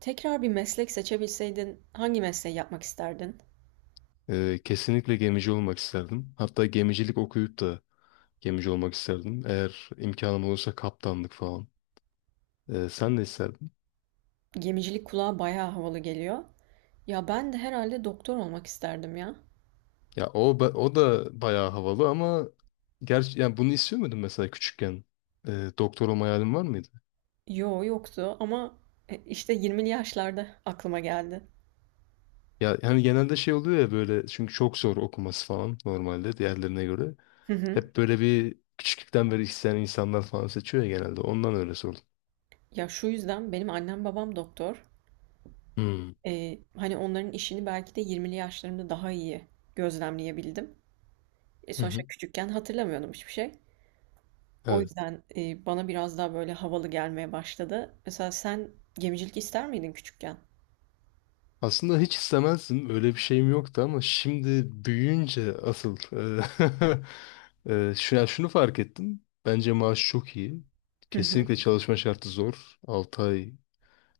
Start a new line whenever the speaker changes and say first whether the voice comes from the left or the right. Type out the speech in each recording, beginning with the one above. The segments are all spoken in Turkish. right: Tekrar bir meslek seçebilseydin hangi mesleği yapmak isterdin?
left: Kesinlikle gemici olmak isterdim. Hatta gemicilik okuyup da gemici olmak isterdim. Eğer imkanım olursa kaptanlık falan. Sen ne isterdin?
right: Gemicilik kulağa bayağı havalı geliyor. Ya ben de herhalde doktor olmak isterdim ya.
left: Ya o da bayağı havalı ama gerçi yani bunu istiyor muydun mesela küçükken? Doktor olma hayalin var mıydı?
right: Yo yoktu ama işte 20'li yaşlarda aklıma geldi.
left: Ya hani genelde şey oluyor ya böyle çünkü çok zor okuması falan normalde diğerlerine göre.
right: Hı hı.
left: Hep böyle bir küçüklükten beri isteyen insanlar falan seçiyor ya genelde. Ondan öyle sordum.
right: Ya şu yüzden benim annem babam doktor.
left: Hmm.
right: Hani onların işini belki de 20'li yaşlarımda daha iyi gözlemleyebildim.
left: Hı
right: Sonuçta
left: hı.
right: küçükken hatırlamıyordum hiçbir şey. O
left: Evet.
right: yüzden bana biraz daha böyle havalı gelmeye başladı. Mesela sen gemicilik ister miydin küçükken?
left: Aslında hiç istemezdim. Öyle bir şeyim yoktu ama şimdi büyüyünce asıl ya şunu fark ettim. Bence maaş çok iyi.
right: Hı hı.
left: Kesinlikle çalışma şartı zor. 6 ay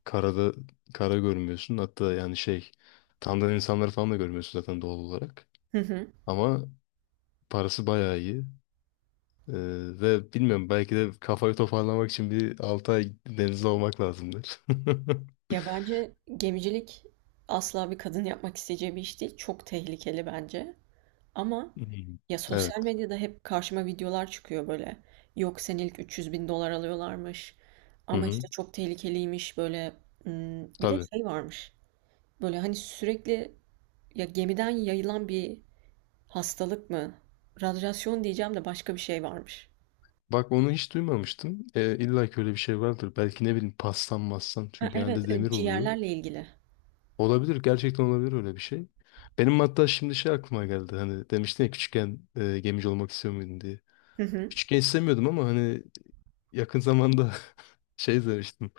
left: karada kara görmüyorsun. Hatta yani şey tanıdığın insanları falan da görmüyorsun zaten doğal olarak.
right: Hı hı.
left: Ama parası bayağı iyi. E, ve bilmiyorum belki de kafayı toparlamak için bir 6 ay denizde olmak lazımdır.
right: Ya bence gemicilik asla bir kadın yapmak isteyeceği bir iş değil. Çok tehlikeli bence. Ama
left: Hmm.
right: ya sosyal
left: Evet.
right: medyada hep karşıma videolar çıkıyor böyle. Yok senelik 300 bin dolar alıyorlarmış.
left: Hı
right: Ama
left: hı.
right: işte çok tehlikeliymiş böyle. Hmm, bir de
left: Tabii.
right: şey varmış. Böyle hani sürekli ya gemiden yayılan bir hastalık mı? Radyasyon diyeceğim de başka bir şey varmış.
left: Bak onu hiç duymamıştım. İlla ki öyle bir şey vardır. Belki ne bileyim pastan mastan.
right: Ha
left: Çünkü genelde
right: evet
left: demir oluyor.
right: ciğerlerle ilgili.
left: Olabilir. Gerçekten olabilir öyle bir şey. Benim hatta şimdi şey aklıma geldi. Hani demiştin ya küçükken gemici olmak istiyor muydun diye. Küçükken istemiyordum ama hani yakın zamanda şey demiştim.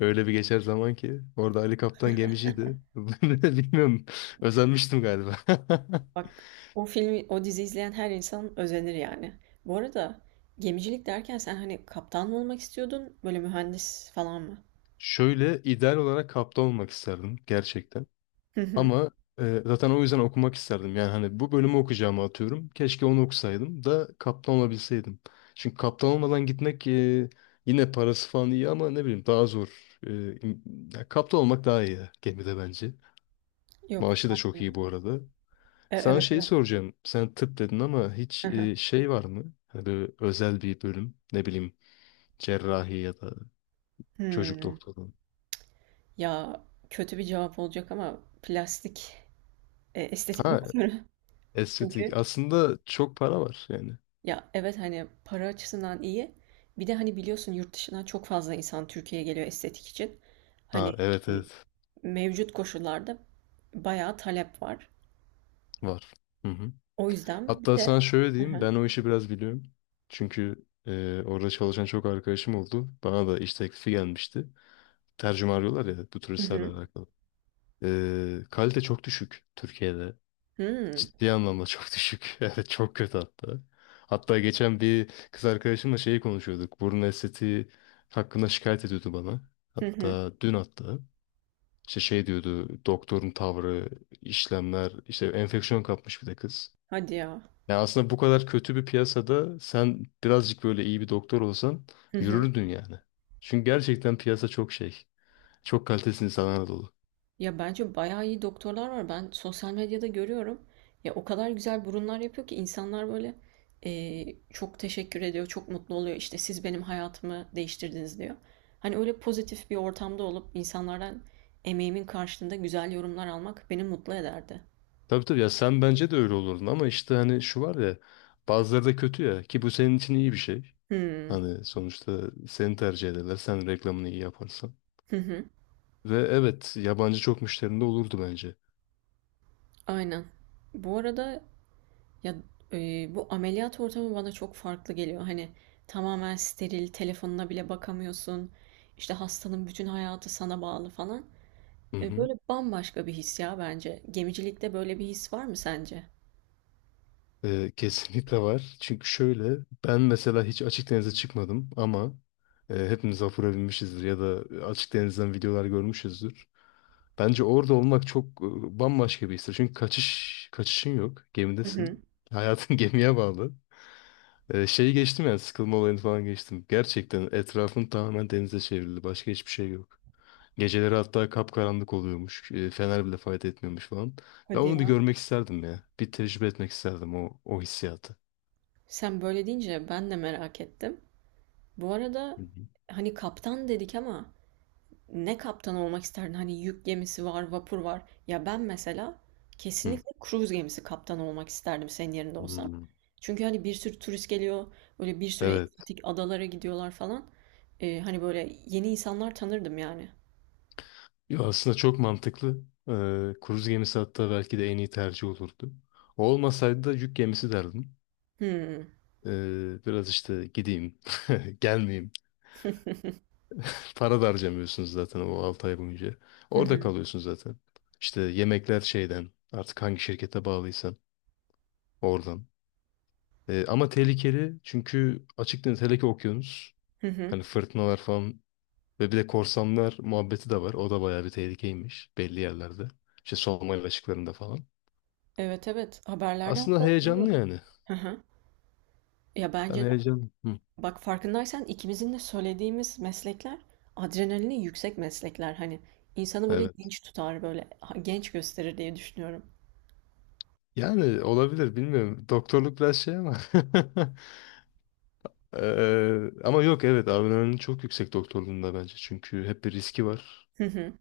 left: Öyle bir geçer zaman ki. Orada Ali Kaptan gemiciydi. Bilmiyorum. Özenmiştim galiba.
right: Bak o filmi, o dizi izleyen her insan özenir yani. Bu arada gemicilik derken sen hani kaptan mı olmak istiyordun, böyle mühendis falan mı?
left: Şöyle ideal olarak kaptan olmak isterdim. Gerçekten.
right: Hı hı.
left: Ama zaten o yüzden okumak isterdim. Yani hani bu bölümü okuyacağımı atıyorum. Keşke onu okusaydım da kaptan olabilseydim. Çünkü kaptan olmadan gitmek yine parası falan iyi ama ne bileyim daha zor. E, ya kaptan olmak daha iyi gemide bence.
right: Yok.
left: Maaşı da çok iyi bu arada. Sana
right: Evet,
left: şeyi
right: evet.
left: soracağım. Sen tıp dedin ama hiç
right: Hı hı.
left: şey var mı? Hani böyle özel bir bölüm. Ne bileyim cerrahi ya da çocuk
right: Hmm.
left: doktoru.
right: Ya kötü bir cevap olacak ama plastik estetik
left: Ha
right: doktoru.
left: estetik.
right: Çünkü
left: Aslında çok para var yani.
right: ya evet hani para açısından iyi. Bir de hani biliyorsun yurt dışından çok fazla insan Türkiye'ye geliyor estetik için. Hani
left: Ha evet
right: e,
left: evet
right: mevcut koşullarda bayağı talep var.
left: var. Hı hı.
right: O yüzden bir
left: Hatta
right: de
left: sana şöyle diyeyim, ben o işi biraz biliyorum. Çünkü orada çalışan çok arkadaşım oldu. Bana da iş teklifi gelmişti. Tercüme arıyorlar ya bu
right: Hı
left: turistlerle
right: hı.
left: alakalı. Kalite çok düşük Türkiye'de.
right: Hıı.
left: Ciddi anlamda çok düşük. Evet çok kötü hatta. Hatta geçen bir kız arkadaşımla şeyi konuşuyorduk. Burun estetiği hakkında şikayet ediyordu bana.
right: Hı hı.
left: Hatta dün hatta. İşte şey diyordu doktorun tavrı, işlemler, işte enfeksiyon kapmış bir de kız.
right: Hadi ya.
left: Yani aslında bu kadar kötü bir piyasada sen birazcık böyle iyi bir doktor olsan
right: Hı hı.
left: yürürdün yani. Çünkü gerçekten piyasa çok şey. Çok kalitesiz insanlarla dolu.
right: Ya bence bayağı iyi doktorlar var. Ben sosyal medyada görüyorum. Ya o kadar güzel burunlar yapıyor ki insanlar böyle çok teşekkür ediyor, çok mutlu oluyor. İşte siz benim hayatımı değiştirdiniz diyor. Hani öyle pozitif bir ortamda olup insanlardan emeğimin karşılığında güzel yorumlar almak beni mutlu ederdi.
left: Tabii tabii ya sen bence de öyle olurdun ama işte hani şu var ya bazıları da kötü ya ki bu senin için iyi bir şey.
right: Hı
left: Hani sonuçta seni tercih ederler sen reklamını iyi yaparsan.
right: hı. Hı.
left: Ve evet yabancı çok müşterinde olurdu bence.
right: Aynen. Bu arada, ya, bu ameliyat ortamı bana çok farklı geliyor. Hani tamamen steril, telefonuna bile bakamıyorsun. İşte hastanın bütün hayatı sana bağlı falan.
left: Hı hı.
right: Böyle bambaşka bir his ya bence. Gemicilikte böyle bir his var mı sence?
left: Kesinlikle var. Çünkü şöyle ben mesela hiç açık denize çıkmadım ama hepimiz vapura binmişizdir ya da açık denizden videolar görmüşüzdür. Bence orada olmak çok bambaşka bir histir. Çünkü kaçış kaçışın yok.
right: Hı hı.
left: Gemidesin. Hayatın gemiye bağlı. Şeyi geçtim yani sıkılma olayını falan geçtim. Gerçekten etrafın tamamen denize çevrildi. Başka hiçbir şey yok. Geceleri hatta kapkaranlık oluyormuş. Fener bile fayda etmiyormuş falan. Ben
right: Hadi
left: onu bir
right: ya.
left: görmek isterdim ya. Bir tecrübe etmek isterdim o hissiyatı.
right: Sen böyle deyince ben de merak ettim. Bu arada hani kaptan dedik ama ne kaptan olmak isterdin? Hani yük gemisi var, vapur var. Ya ben mesela
left: Hı.
right: kesinlikle kruz gemisi kaptanı olmak isterdim senin yerinde olsam.
left: Hmm.
right: Çünkü hani bir sürü turist geliyor, böyle bir sürü
left: Evet.
right: egzotik adalara gidiyorlar falan. Hani böyle yeni insanlar tanırdım yani.
left: Ya aslında çok mantıklı. Kruz gemisi hatta belki de en iyi tercih olurdu. O olmasaydı da yük gemisi derdim.
right: Hmm.
left: Biraz işte gideyim, gelmeyeyim. Para da harcamıyorsunuz zaten o 6 ay boyunca.
right: Hı
left: Orada
right: hı.
left: kalıyorsun zaten. İşte yemekler şeyden, artık hangi şirkete bağlıysan oradan. Ama tehlikeli çünkü açık deniz hele ki okyanus.
right: Hı hı.
left: Hani fırtınalar falan. Ve bir de korsanlar muhabbeti de var. O da bayağı bir tehlikeymiş belli yerlerde. İşte Somali açıklarında falan.
right: Evet, evet, haberlerde
left: Aslında
right: hatta
left: heyecanlı
right: görüyorum.
left: yani.
right: Hı hı. Ya
left: Ben
right: bence de
left: heyecanlı. Hı.
right: bak farkındaysan ikimizin de söylediğimiz meslekler adrenalini yüksek meslekler. Hani insanı böyle
left: Evet.
right: dinç tutar, böyle genç gösterir diye düşünüyorum.
left: Yani olabilir bilmiyorum. Doktorluk biraz şey ama. Ama yok evet adrenalin çok yüksek doktorluğunda bence. Çünkü hep bir riski var.
right: Hı hı,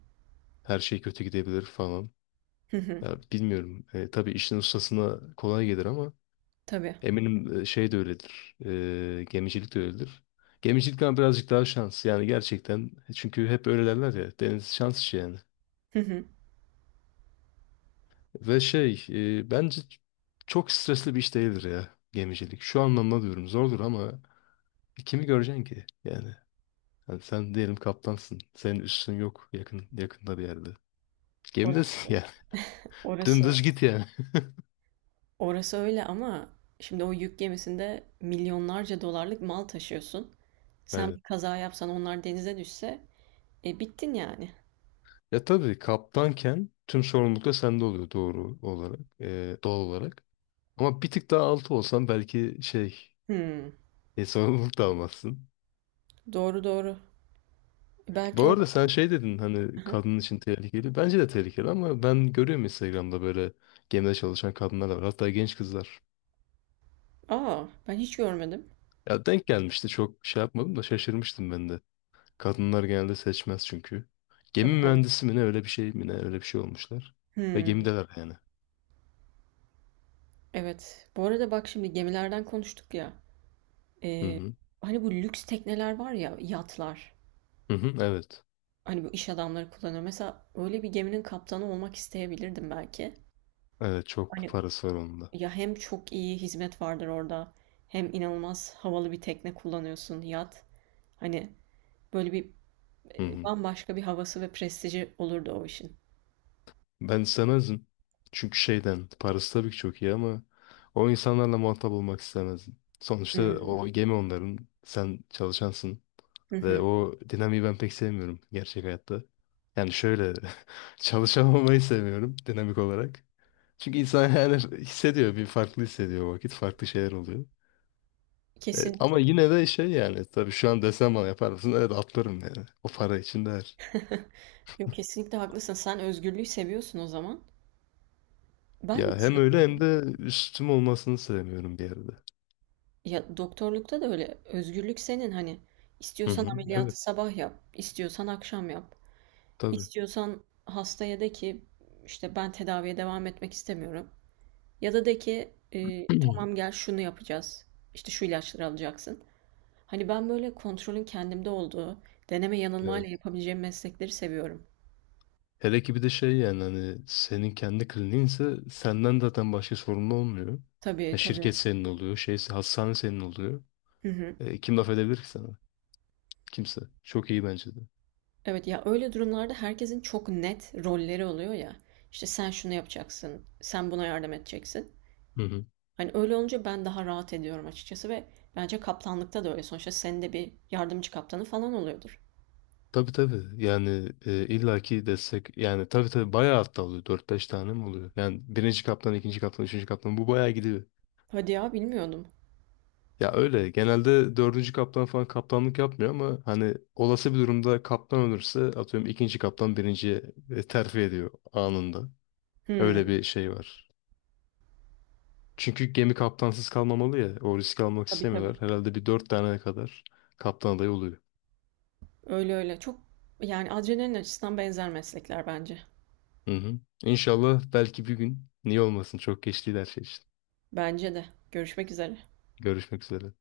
left: Her şey kötü gidebilir falan.
right: hı hı.
left: Ya bilmiyorum. Tabii işin ustasına kolay gelir ama
right: Tabii.
left: eminim şey de öyledir. Gemicilik de öyledir. Gemicilik ama birazcık daha şans. Yani gerçekten. Çünkü hep öyle derler ya. Deniz şans işi yani.
right: Hı hı.
left: Ve şey bence çok stresli bir iş değildir ya gemicilik. Şu anlamda diyorum zordur ama kimi göreceksin ki? Yani hani sen diyelim kaptansın. Senin üstün yok yakında bir yerde. Gemidesin
right: Orası,
left: yani.
right: orası,
left: Dümdüz git yani.
right: orası öyle ama şimdi o yük gemisinde milyonlarca dolarlık mal taşıyorsun. Sen bir
left: Evet.
right: kaza yapsan onlar denize düşse, e bittin yani.
left: Ya tabii kaptanken tüm sorumluluk da sende oluyor doğru olarak. Doğal olarak. Ama bir tık daha altı olsan belki şey
right: Hmm,
left: sorumluluk da almazsın.
right: doğru doğru.
left: Bu
right: Belki o
left: arada
right: da.
left: sen şey dedin
right: Hı
left: hani
right: hı.
left: kadın için tehlikeli. Bence de tehlikeli ama ben görüyorum Instagram'da böyle gemide çalışan kadınlar da var. Hatta genç kızlar.
right: Aa, ben hiç görmedim.
left: Ya denk gelmişti çok şey yapmadım da şaşırmıştım ben de. Kadınlar genelde seçmez çünkü. Gemi
right: Tabii, tabii.
left: mühendisi mi ne öyle bir şey olmuşlar. Ve
right: Hmm.
left: gemideler yani.
right: Evet. Bu arada bak şimdi gemilerden konuştuk ya.
left: Hı
right: Ee,
left: hı.
right: hani bu lüks tekneler var ya, yatlar.
left: Hı hı. Evet.
right: Hani bu iş adamları kullanıyor. Mesela öyle bir geminin kaptanı olmak isteyebilirdim belki.
left: Evet çok
right: Hani
left: parası var onun da.
right: ya hem çok iyi hizmet vardır orada, hem inanılmaz havalı bir tekne kullanıyorsun, yat. Hani böyle bir
left: Hı hı.
right: bambaşka bir havası ve prestiji olurdu o işin.
left: Ben istemezdim. Çünkü şeyden, parası tabii ki çok iyi ama o insanlarla muhatap olmak istemezdim. Sonuçta
right: Hmm.
left: o gemi onların, sen çalışansın
right: Hı
left: ve
right: hı.
left: o dinamiği ben pek sevmiyorum gerçek hayatta. Yani şöyle, çalışamamayı sevmiyorum dinamik olarak. Çünkü insan yani hissediyor, bir farklı hissediyor o vakit, farklı şeyler oluyor.
right: Kesinlikle.
left: Ama yine de şey yani, tabii şu an desem bana yapar mısın? Evet atlarım yani. O para için değer.
right: Yok, kesinlikle haklısın. Sen özgürlüğü seviyorsun o zaman. Ben de
left: Ya hem öyle hem
right: seviyorum.
left: de üstüm olmasını sevmiyorum bir yerde.
right: Ya, doktorlukta da öyle. Özgürlük senin, hani,
left: Hı
right: istiyorsan
left: hı.
right: ameliyatı
left: Evet.
right: sabah yap, istiyorsan akşam yap.
left: Tabii.
right: İstiyorsan hastaya de ki, işte, "Ben tedaviye devam etmek istemiyorum." ya da de ki, "Tamam, gel şunu yapacağız, işte, şu ilaçları alacaksın." Hani, ben böyle kontrolün kendimde olduğu, deneme yanılmayla
left: Evet.
right: yapabileceğim meslekleri seviyorum.
left: Hele ki bir de şey yani hani senin kendi kliniğinse senden zaten başka sorumlu olmuyor.
right: Tabii,
left: Ya
right: tabii.
left: şirket senin oluyor, şey hastane senin oluyor.
right: Hı hı.
left: Kim laf edebilir ki sana? Kimse. Çok iyi bence de.
right: Evet, ya, öyle durumlarda herkesin çok net rolleri oluyor ya. İşte, sen şunu yapacaksın, sen buna yardım edeceksin.
left: Hı hı.
right: Hani öyle olunca ben daha rahat ediyorum açıkçası ve bence kaptanlıkta da öyle. Sonuçta senin de bir yardımcı kaptanı falan oluyordur.
left: Tabii tabii. Yani illaki destek yani tabii tabii bayağı hatta oluyor. 4-5 tane mi oluyor? Yani birinci kaptan, ikinci kaptan, üçüncü kaptan bu bayağı gidiyor.
right: Hadi ya, bilmiyordum.
left: Ya öyle genelde dördüncü kaptan falan kaptanlık yapmıyor ama hani olası bir durumda kaptan ölürse atıyorum ikinci kaptan birinciye terfi ediyor anında. Öyle
right: Hmm,
left: bir şey var. Çünkü gemi kaptansız kalmamalı ya o riski almak
right: tabii,
left: istemiyorlar.
right: tabii.
left: Herhalde bir dört tane kadar kaptan adayı oluyor.
right: Öyle öyle. Çok yani adrenalin açısından benzer meslekler bence.
left: Hı hı. İnşallah belki bir gün niye olmasın çok geç değil her şey için.
right: Bence de. Görüşmek üzere.
left: Görüşmek üzere.